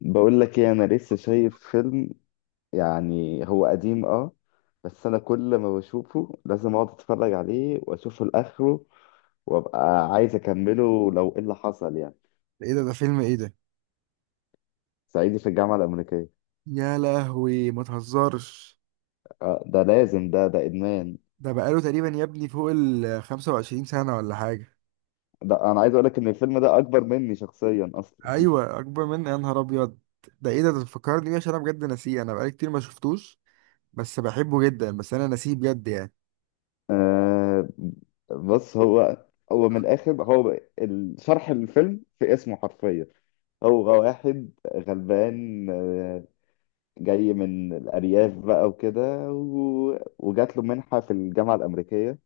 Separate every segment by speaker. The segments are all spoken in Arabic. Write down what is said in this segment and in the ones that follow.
Speaker 1: بقول لك ايه، انا لسه شايف فيلم. يعني هو قديم، اه. بس انا كل ما بشوفه لازم اقعد اتفرج عليه واشوفه لاخره، وابقى عايز اكمله لو ايه اللي حصل يعني.
Speaker 2: ايه ده؟ ده فيلم ايه ده؟
Speaker 1: صعيدي في الجامعه الامريكيه.
Speaker 2: يا لهوي، ما تهزرش.
Speaker 1: آه، ده لازم، ده ادمان.
Speaker 2: ده بقاله تقريبا يا ابني فوق ال 25 سنة ولا حاجة.
Speaker 1: ده انا عايز اقول لك ان الفيلم ده اكبر مني شخصيا اصلا.
Speaker 2: ايوه، اكبر مني، يا نهار ابيض. ده ايه ده؟ ده فكرني بيه، عشان انا بجد ناسيه. انا بقالي كتير ما شفتوش بس بحبه جدا، بس انا ناسيه بجد يعني.
Speaker 1: آه بص، هو من الاخر، هو شرح الفيلم في اسمه حرفيا. هو واحد غلبان، جاي من الأرياف بقى وكده، وجات له منحة في الجامعة الأمريكية،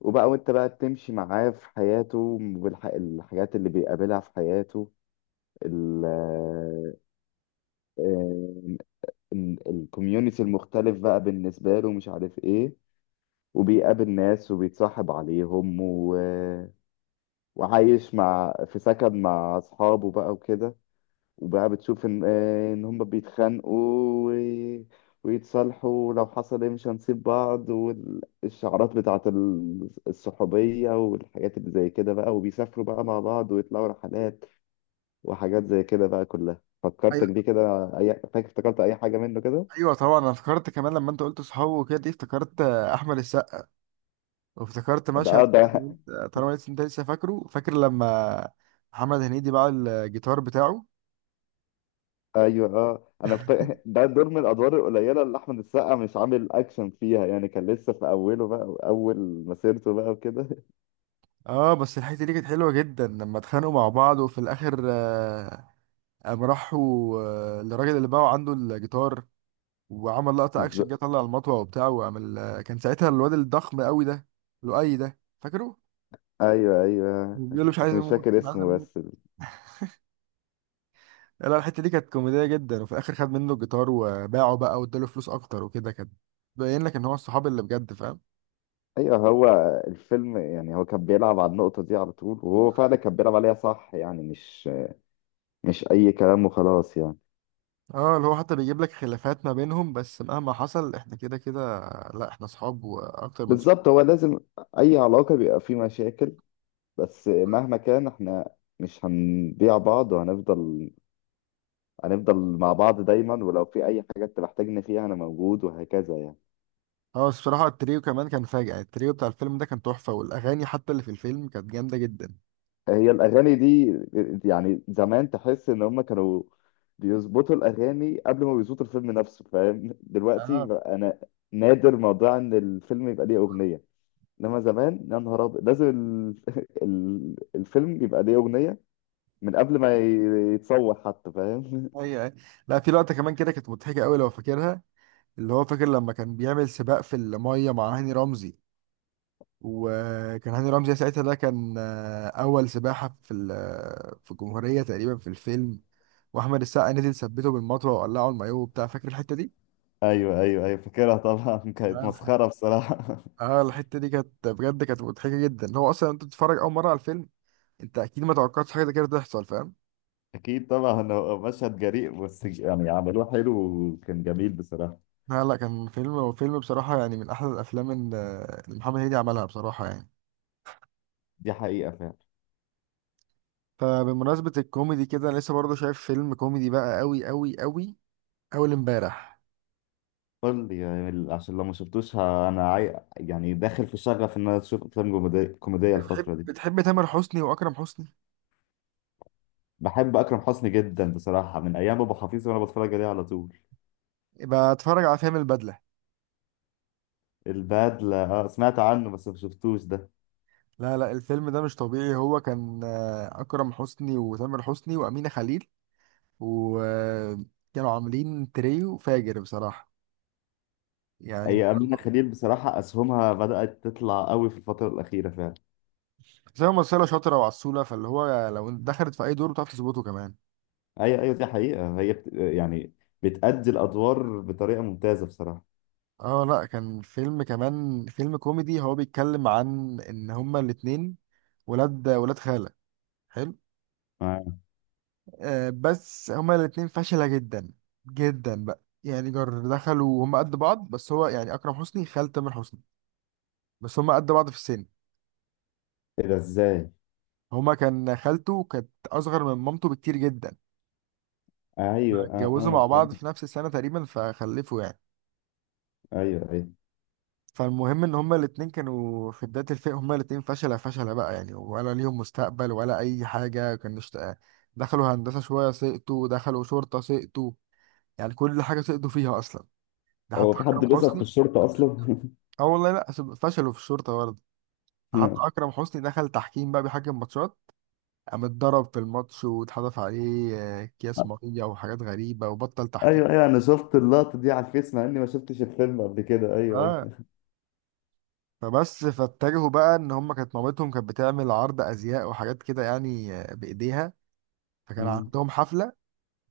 Speaker 1: وبقى وأنت بقى تمشي معاه في حياته والحاجات اللي بيقابلها في حياته، ال الكوميونتي المختلف بقى بالنسبة له مش عارف إيه. وبيقابل ناس وبيتصاحب عليهم، وعايش مع في سكن مع أصحابه بقى وكده. وبقى بتشوف ان، ان هم بيتخانقوا و- ويتصالحوا، ولو حصل ايه مش هنسيب بعض، والشعارات بتاعت الصحوبية والحاجات اللي زي كده بقى، وبيسافروا بقى مع بعض ويطلعوا رحلات وحاجات زي كده بقى، كلها فكرتك بيه
Speaker 2: ايوه،
Speaker 1: كده. اي فاكر، افتكرت اي حاجة منه كده.
Speaker 2: ايوه طبعا. انا افتكرت كمان لما انت قلت صحابه وكده، دي افتكرت احمد السقا. وافتكرت
Speaker 1: ده
Speaker 2: مشهد،
Speaker 1: اه ده
Speaker 2: قلت، طالما لسه انت لسه فاكر لما محمد هنيدي باع الجيتار بتاعه.
Speaker 1: ايوه، اه، ده دور من الادوار القليلة اللي احمد السقا مش عامل اكشن فيها، يعني كان لسه في اوله بقى، اول مسيرته بقى وكده.
Speaker 2: اه بس الحته دي كانت حلوه جدا لما اتخانقوا مع بعض وفي الاخر، قام راحوا، للراجل اللي باعه عنده الجيتار. وعمل لقطه اكشن، جه
Speaker 1: بالظبط.
Speaker 2: طلع المطوه وبتاع وعمل، كان ساعتها الواد الضخم قوي ده، لؤي ده فاكره؟
Speaker 1: ايوه، ايوه،
Speaker 2: بيقول له مش
Speaker 1: بس
Speaker 2: عايز
Speaker 1: مش
Speaker 2: اموت،
Speaker 1: فاكر
Speaker 2: مش عايز
Speaker 1: اسمه،
Speaker 2: اموت. لا لا، الحته دي كانت كوميديه جدا، وفي الاخر خد منه الجيتار وباعه بقى واداله فلوس اكتر وكده. كان باين لك ان هو الصحاب اللي بجد فاهم.
Speaker 1: ايوه، هو الفيلم، يعني هو كان بيلعب على النقطة دي على طول، وهو فعلا كان بيلعب عليها صح، يعني مش اي كلام وخلاص يعني.
Speaker 2: اه، اللي هو حتى بيجيب لك خلافات ما بينهم، بس مهما حصل احنا كده كده، لا احنا صحاب واكتر من صحاب.
Speaker 1: بالظبط، هو لازم اي علاقة بيبقى فيه مشاكل، بس مهما كان احنا مش هنبيع بعض، وهنفضل هنفضل مع بعض دايما، ولو في اي حاجة انت محتاجني فيها انا موجود، وهكذا يعني.
Speaker 2: اه، بس بصراحة التريو كمان كان فاجع، التريو بتاع الفيلم ده كان تحفة، والأغاني حتى اللي في الفيلم كانت جامدة جدا.
Speaker 1: هي الأغاني دي يعني زمان، تحس إن هم كانوا بيظبطوا الأغاني قبل ما بيظبطوا الفيلم نفسه، فاهم؟ دلوقتي
Speaker 2: اه.
Speaker 1: بقى أنا نادر موضوع إن الفيلم يبقى ليه أغنية، إنما زمان يا نهار أبيض لازم الفيلم يبقى ليه أغنية من قبل ما يتصور حتى، فاهم؟
Speaker 2: ايوه، ايوه. لا، في لقطة كمان كده كانت مضحكة قوي لو فاكرها، اللي هو فاكر لما كان بيعمل سباق في المية مع هاني رمزي؟ وكان هاني رمزي ساعتها ده كان، أول سباحة في الجمهورية تقريبا في الفيلم. وأحمد السقا نزل ثبته بالمطوة وقلعه المايوه وبتاع، فاكر الحتة دي؟
Speaker 1: ايوه، ايوه، ايوه، فاكرها طبعا.
Speaker 2: لا
Speaker 1: كانت
Speaker 2: الحاجة،
Speaker 1: مسخره بصراحه.
Speaker 2: اه، الحتة دي كانت بجد كانت مضحكة جدا. هو أصلا أنت بتتفرج أول مرة على الفيلم، أنت أكيد ما توقعتش حاجة زي كده تحصل، فاهم؟
Speaker 1: اكيد طبعا، هو مشهد جريء بس يعني عملوه حلو، وكان جميل بصراحه.
Speaker 2: لا لا، كان فيلم وفيلم بصراحة، يعني من أحلى الأفلام اللي محمد هنيدي عملها بصراحة يعني.
Speaker 1: دي حقيقه فعلا.
Speaker 2: فبمناسبة الكوميدي كده، لسه برضه شايف فيلم كوميدي بقى أوي أوي أوي، أول امبارح.
Speaker 1: قول لي يعني، عشان لو ما شفتوش انا يعني داخل في شغف ان انا اشوف افلام كوميديه
Speaker 2: بتحب
Speaker 1: الفتره دي.
Speaker 2: بتحب تامر حسني وأكرم حسني؟
Speaker 1: بحب اكرم حسني جدا بصراحه، من ايام ابو حفيظ وانا بتفرج عليه على طول.
Speaker 2: يبقى اتفرج على فيلم البدلة.
Speaker 1: البدله، اه سمعت عنه بس ما شفتوش ده.
Speaker 2: لا لا، الفيلم ده مش طبيعي، هو كان، أكرم حسني وتامر حسني وأمينة خليل، وكانوا عاملين تريو فاجر بصراحة يعني
Speaker 1: اي، امينه خليل بصراحه اسهمها بدات تطلع قوي في الفتره الاخيره فعلا.
Speaker 2: زي ممثلة شاطرة وعسولة، فاللي هو لو دخلت في أي دور بتعرف تظبطه كمان.
Speaker 1: ايوه، ايوه، دي حقيقه. هي يعني بتأدي الادوار بطريقه ممتازه بصراحه.
Speaker 2: اه، لا كان فيلم كمان، فيلم كوميدي. هو بيتكلم عن ان هما الاتنين ولاد خالة. حلو.
Speaker 1: آه.
Speaker 2: آه بس هما الاتنين فاشلة جدا جدا بقى، يعني جر دخلوا هما قد بعض، بس هو يعني اكرم حسني خال تامر حسني، بس هما قد بعض في السن.
Speaker 1: ايه ده، ازاي؟
Speaker 2: هما كان خالته كانت اصغر من مامته بكتير جدا،
Speaker 1: ايوه، اه،
Speaker 2: اتجوزوا مع
Speaker 1: فهمت.
Speaker 2: بعض في نفس السنة تقريبا فخلفوا يعني.
Speaker 1: ايوه، ايوه.
Speaker 2: فالمهم ان هما الاتنين كانوا في بداية الفئة، هما الاتنين فشلة فشلة بقى يعني، ولا ليهم مستقبل ولا اي حاجة. كانوا دخلوا هندسة شوية سقطوا، دخلوا شرطة سقطوا، يعني كل حاجة سقطوا فيها اصلا. ده
Speaker 1: هو
Speaker 2: حتى
Speaker 1: في
Speaker 2: اكرم
Speaker 1: حد بيظبط في
Speaker 2: حسني،
Speaker 1: الشرطه اصلا؟
Speaker 2: اه والله لا فشلوا في الشرطة برضه. ده حتى اكرم حسني دخل تحكيم بقى، بيحكم ماتشات، قام اتضرب في الماتش واتحدف عليه، اكياس ميه وحاجات غريبة، وبطل تحكيم.
Speaker 1: ايوه، ايوه، انا شفت اللقطه دي على الفيس مع اني ما شفتش الفيلم قبل كده، ايوه،
Speaker 2: اه
Speaker 1: ايوه.
Speaker 2: فبس فاتجهوا بقى ان هما، كانت مامتهم كانت بتعمل عرض ازياء وحاجات كده يعني، بايديها. فكان
Speaker 1: مم.
Speaker 2: عندهم حفله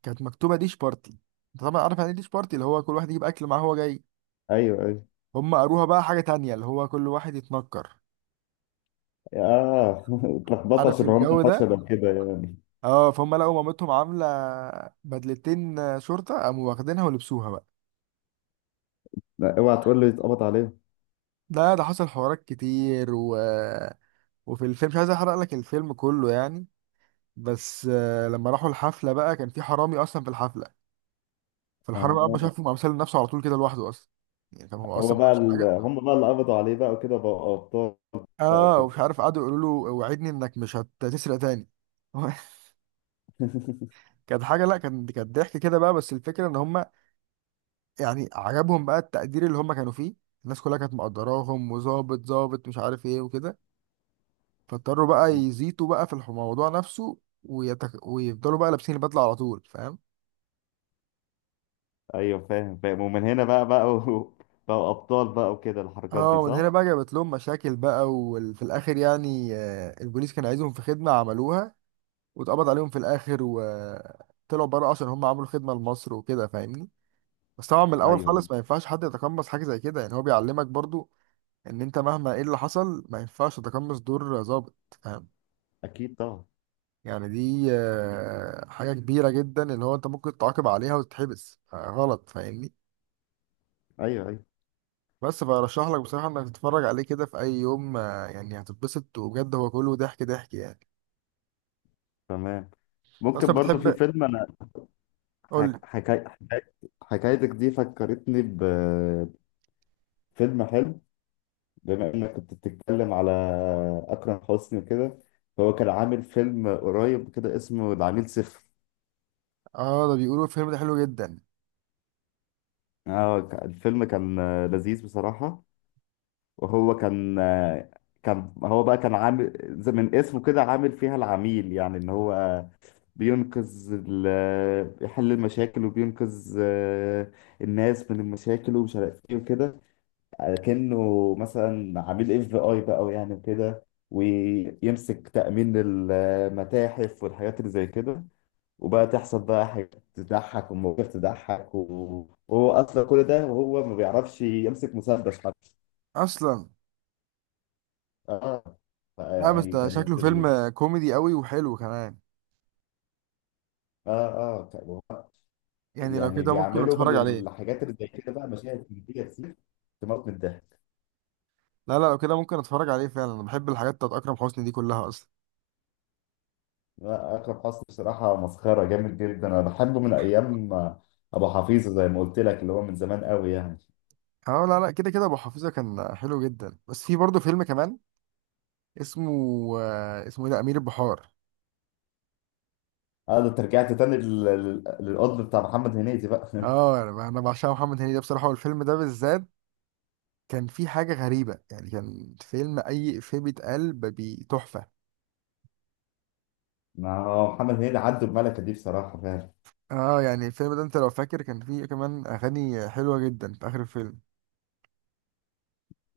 Speaker 2: كانت مكتوبه ديش بارتي. انت طبعا عارف يعني ايه ديش بارتي، اللي هو كل واحد يجيب اكل معاه هو جاي.
Speaker 1: ايوه، ايوه.
Speaker 2: هم قروها بقى حاجه تانية، اللي هو كل واحد يتنكر.
Speaker 1: اه. اتلخبطوا
Speaker 2: عارف
Speaker 1: عشان هم
Speaker 2: الجو ده؟
Speaker 1: فشلوا كده يعني.
Speaker 2: اه، فهم لقوا مامتهم عامله بدلتين شرطه، قاموا واخدينها ولبسوها بقى.
Speaker 1: لا، اوعى تقول لي اتقبض عليهم.
Speaker 2: ده حصل حوارات كتير، و... وفي الفيلم مش عايز احرق لك الفيلم كله يعني. بس، لما راحوا الحفله بقى كان في حرامي اصلا في الحفله، فالحرامي اول ما
Speaker 1: آه.
Speaker 2: شافه قام سلم نفسه على طول كده لوحده اصلا، يعني كان هو اصلا ما عملش حاجة.
Speaker 1: هم بقى اللي قبضوا عليه بقى وكده، بقى ابطال بقى
Speaker 2: اه،
Speaker 1: وكده.
Speaker 2: ومش عارف قعدوا يقولوا له: وعدني انك مش هتسرق تاني. كانت حاجه، لا كان، كانت ضحك كده بقى، بس الفكره ان هم يعني عجبهم بقى التقدير اللي هم كانوا فيه. الناس كلها كانت مقدراهم، وظابط ظابط مش عارف ايه وكده، فاضطروا بقى
Speaker 1: مم.
Speaker 2: يزيطوا بقى في الموضوع نفسه، ويفضلوا بقى لابسين البدله على طول، فاهم؟
Speaker 1: ايوه، فاهم، فاهم، ومن هنا بقى بقى ابطال بقى وكده الحركات
Speaker 2: اه،
Speaker 1: دي،
Speaker 2: ومن هنا
Speaker 1: صح.
Speaker 2: بقى جابت لهم مشاكل بقى، وفي الاخر يعني، البوليس كان عايزهم في خدمه عملوها، واتقبض عليهم في الاخر وطلعوا بره عشان هم عملوا خدمه لمصر وكده، فاهمني؟ بس طبعا من
Speaker 1: ايوه،
Speaker 2: الاول
Speaker 1: ايوه.
Speaker 2: خالص ما ينفعش حد يتقمص حاجه زي كده، يعني هو بيعلمك برضو ان انت مهما ايه اللي حصل ما ينفعش تتقمص دور ظابط، فاهم؟
Speaker 1: اكيد طبعا.
Speaker 2: يعني دي، حاجه كبيره جدا، اللي هو انت ممكن تعاقب عليها وتتحبس، غلط، فاهمني؟
Speaker 1: ايوه، ايوه.
Speaker 2: بس برشح لك بصراحه انك تتفرج عليه كده في اي يوم، يعني هتتبسط وبجد هو كله ضحك ضحك يعني.
Speaker 1: تمام.
Speaker 2: أنت اصلا
Speaker 1: ممكن برضو في
Speaker 2: بتحب،
Speaker 1: فيلم، انا
Speaker 2: قول لي.
Speaker 1: حك... حكاية حكايتك دي فكرتني فيلم حلو. بما انك كنت بتتكلم على اكرم حسني وكده، فهو كان عامل فيلم قريب كده اسمه العميل صفر.
Speaker 2: اه، ده بيقولوا الفيلم ده حلو جدا
Speaker 1: اه، الفيلم كان، لذيذ بصراحة. وهو كان، كان هو بقى كان عامل زي من اسمه كده، عامل فيها العميل، يعني ان هو بينقذ بيحل المشاكل وبينقذ، الناس من المشاكل ومش عارف ايه وكده، كأنه مثلا عميل اف بي اي بقى يعني وكده، ويمسك تأمين المتاحف والحاجات اللي زي كده. وبقى تحصل بقى حاجات تضحك ومواقف تضحك، وهو اصلا كل ده وهو ما بيعرفش يمسك مسدس حتى.
Speaker 2: اصلا.
Speaker 1: اه.
Speaker 2: لا بس
Speaker 1: يعني
Speaker 2: ده شكله
Speaker 1: كانت ال...
Speaker 2: فيلم كوميدي قوي وحلو كمان،
Speaker 1: اه اه ك-
Speaker 2: يعني لو
Speaker 1: يعني
Speaker 2: كده ممكن
Speaker 1: بيعملوا
Speaker 2: اتفرج
Speaker 1: من
Speaker 2: عليه.
Speaker 1: الحاجات اللي زي كده بقى مشاهد كوميدية كتير، تموت من الضحك.
Speaker 2: لا لا، لو كده ممكن اتفرج عليه فعلا، انا بحب الحاجات بتاعت اكرم حسني دي كلها اصلا.
Speaker 1: لا، اكرم حسني بصراحه مسخره جامد جدا، انا بحبه من ايام ابو حفيظه زي ما قلت لك، اللي هو من زمان قوي يعني.
Speaker 2: اه لا لا، كده كده ابو حفيظه كان حلو جدا، بس في برضه فيلم كمان اسمه، اسمه ايه ده، امير البحار.
Speaker 1: اه، ده انت رجعت تاني للقطب بتاع محمد هنيدي بقى.
Speaker 2: اه، انا بعشق محمد هنيدي ده بصراحه، والفيلم ده بالذات كان فيه حاجه غريبه يعني. كان فيلم اي افيه بيتقال تحفه.
Speaker 1: ما هو محمد هنيدي عدى الملكه دي بصراحه فعلا.
Speaker 2: اه يعني الفيلم ده، انت لو فاكر كان فيه كمان اغاني حلوه جدا في اخر الفيلم.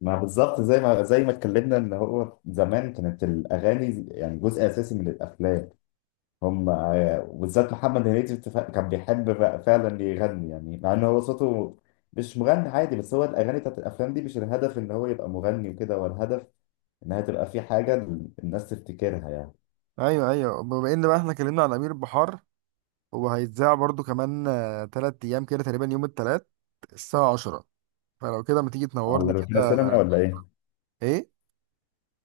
Speaker 1: ما بالظبط، زي ما اتكلمنا ان هو زمان كانت الاغاني يعني جزء اساسي من الافلام. هم، وبالذات محمد هنيدي كان بيحب بقى فعلا يغني، يعني مع ان هو صوته مش مغني عادي، بس هو الاغاني بتاعت الافلام دي مش الهدف ان هو يبقى مغني وكده، هو الهدف انها تبقى في حاجه الناس تفتكرها يعني.
Speaker 2: ايوه، ايوه. بما ان بقى احنا اتكلمنا عن امير البحار، هو هيتذاع برضه كمان، 3 ايام كده تقريبا، يوم التلات الساعة 10، فلو كده ما تيجي
Speaker 1: على
Speaker 2: تنورني
Speaker 1: روتانا
Speaker 2: كده؟
Speaker 1: سينما ولا ايه؟
Speaker 2: ايه،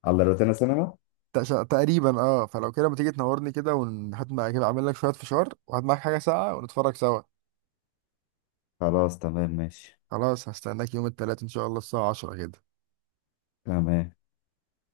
Speaker 1: على روتانا سينما.
Speaker 2: تقريبا اه، فلو كده ما تيجي تنورني كده، ونحط معاك كده، اعمل لك شويه فشار وهات معاك حاجه ساقعه ونتفرج سوا.
Speaker 1: خلاص، تمام، ماشي.
Speaker 2: خلاص هستناك يوم الثلاث ان شاء الله الساعه 10 كده.
Speaker 1: تمام.